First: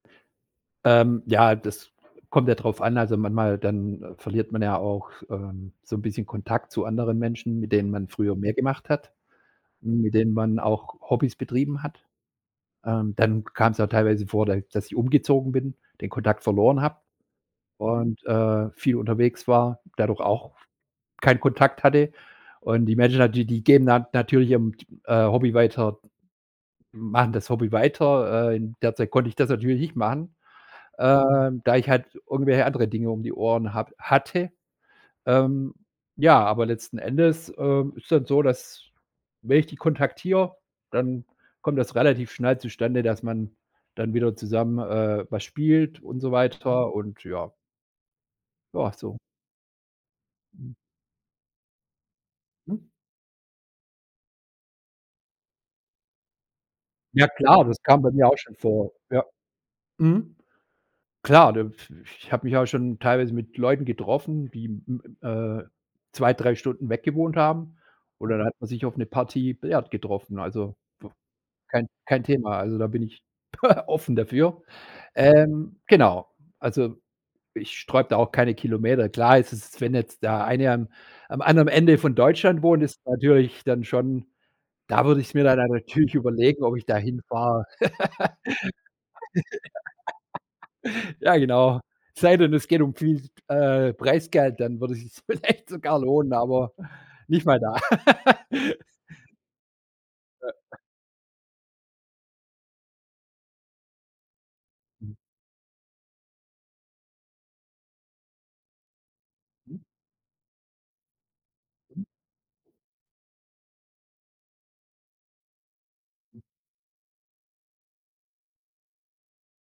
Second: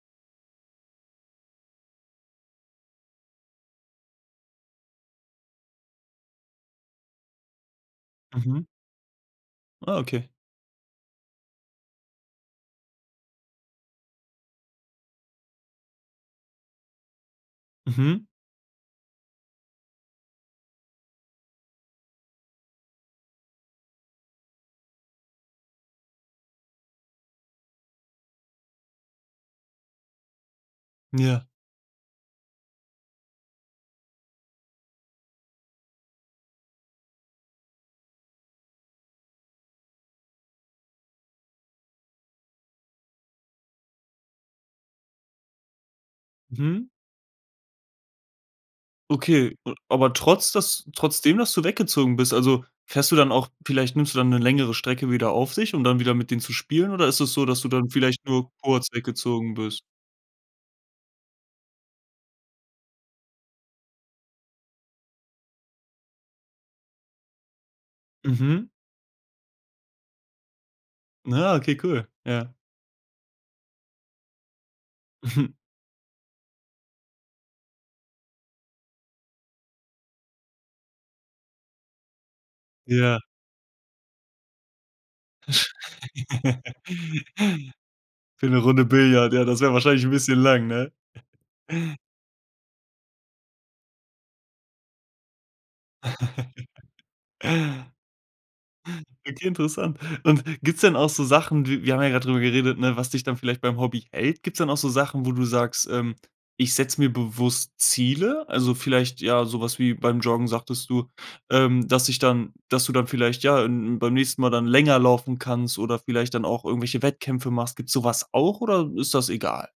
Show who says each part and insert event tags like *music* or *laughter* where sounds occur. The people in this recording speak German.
Speaker 1: Ähm, ja, das kommt ja drauf an. Also, manchmal dann verliert man ja auch, ähm, so 'n bisschen Kontakt zu anderen Menschen, mit denen man früher mehr
Speaker 2: Mhm.
Speaker 1: gemacht hat,
Speaker 2: Oh,
Speaker 1: mit
Speaker 2: okay.
Speaker 1: denen man auch Hobbys betrieben hat. Ähm, dann kam's auch teilweise vor, d dass ich umgezogen bin, den Kontakt verloren habe und,
Speaker 2: Mhm.
Speaker 1: äh, viel unterwegs war, dadurch auch keinen Kontakt hatte. Und die Menschen dann die die gehen dann natürlich ihrem, t äh, Hobby weiter machen das Hobby weiter, äh, in der Zeit konnte ich das natürlich nicht machen,
Speaker 2: Ja.
Speaker 1: ähm, da ich halt irgendwelche andere Dinge um die Ohren habe hatte. Ähm, ja, aber letzten Endes, ähm, ist dann so, dass, wenn ich die kontaktiere, dann kommt das relativ schnell zustande, dass man dann wieder zusammen, äh, was spielt und so
Speaker 2: Mhm.
Speaker 1: weiter und ja. Ja, so.
Speaker 2: Okay, a aber trotz
Speaker 1: Mhm.
Speaker 2: dass trotz dem, dass du weggezogen bist also,
Speaker 1: Hm.
Speaker 2: fährst du dann auch vielleicht nimmst du dann 'ne längere Strecke wieder auf sich, um dann wieder mit denen zu spielen, oder ist
Speaker 1: Ja
Speaker 2: es so, dass
Speaker 1: klar,
Speaker 2: du
Speaker 1: das
Speaker 2: dann
Speaker 1: kam bei
Speaker 2: vielleicht
Speaker 1: mir auch
Speaker 2: nur
Speaker 1: schon
Speaker 2: kurz
Speaker 1: vor, ja,
Speaker 2: weggezogen bist?
Speaker 1: mhm. Klar, da i ich habe mich auch schon teilweise mit Leuten getroffen, die m äh, 2, 3 Stunden weggewohnt haben, und dann hat man
Speaker 2: Mhm.
Speaker 1: sich auf 'ne Partie Billard getroffen. Also, b
Speaker 2: Ja, okay,
Speaker 1: kein
Speaker 2: cool.
Speaker 1: kein
Speaker 2: Ja.
Speaker 1: Thema, also, da bin ich *chuckles* offen dafür,
Speaker 2: Mhm.
Speaker 1: ähm, genau, also, ich sträube da auch keine Kilometer klar, es ist wenn jetzt der eine am am anderen Ende von Deutschland wohnt, ist
Speaker 2: Ja.
Speaker 1: natürlich dann schon da würde ich es mir dann natürlich überlegen, ob
Speaker 2: *chuckles*
Speaker 1: ich da hinfahre.
Speaker 2: Für 'ne Runde Billard, ja, das wäre wahrscheinlich bisschen lang, ne?
Speaker 1: *laughs* Ja, genau. Es sei denn, es geht um viel, äh, Preisgeld, dann würde es sich vielleicht sogar lohnen, aber
Speaker 2: *chuckles*
Speaker 1: nicht mal da. *laughs*
Speaker 2: Okay, interessant. Und
Speaker 1: Ja.
Speaker 2: gibt's denn auch so Sachen wir wir haben ja grad drüber geredet, ne, was dich dann vielleicht beim Hobby hält? Gibt's denn auch so
Speaker 1: Mhm.
Speaker 2: Sachen, wo du sagst, ähm: „Ich setze mir bewusst Ziele?” Also, vielleicht, ja, so was
Speaker 1: Mhm.
Speaker 2: wie beim Joggen sagtest du, ähm,
Speaker 1: Mhm.
Speaker 2: dass sich dann dass du dann vielleicht, ja, n n beim nächsten Mal dann länger laufen kannst oder vielleicht dann auch irgendwelche Wettkämpfe machst. Gibt's so was auch oder ist das egal?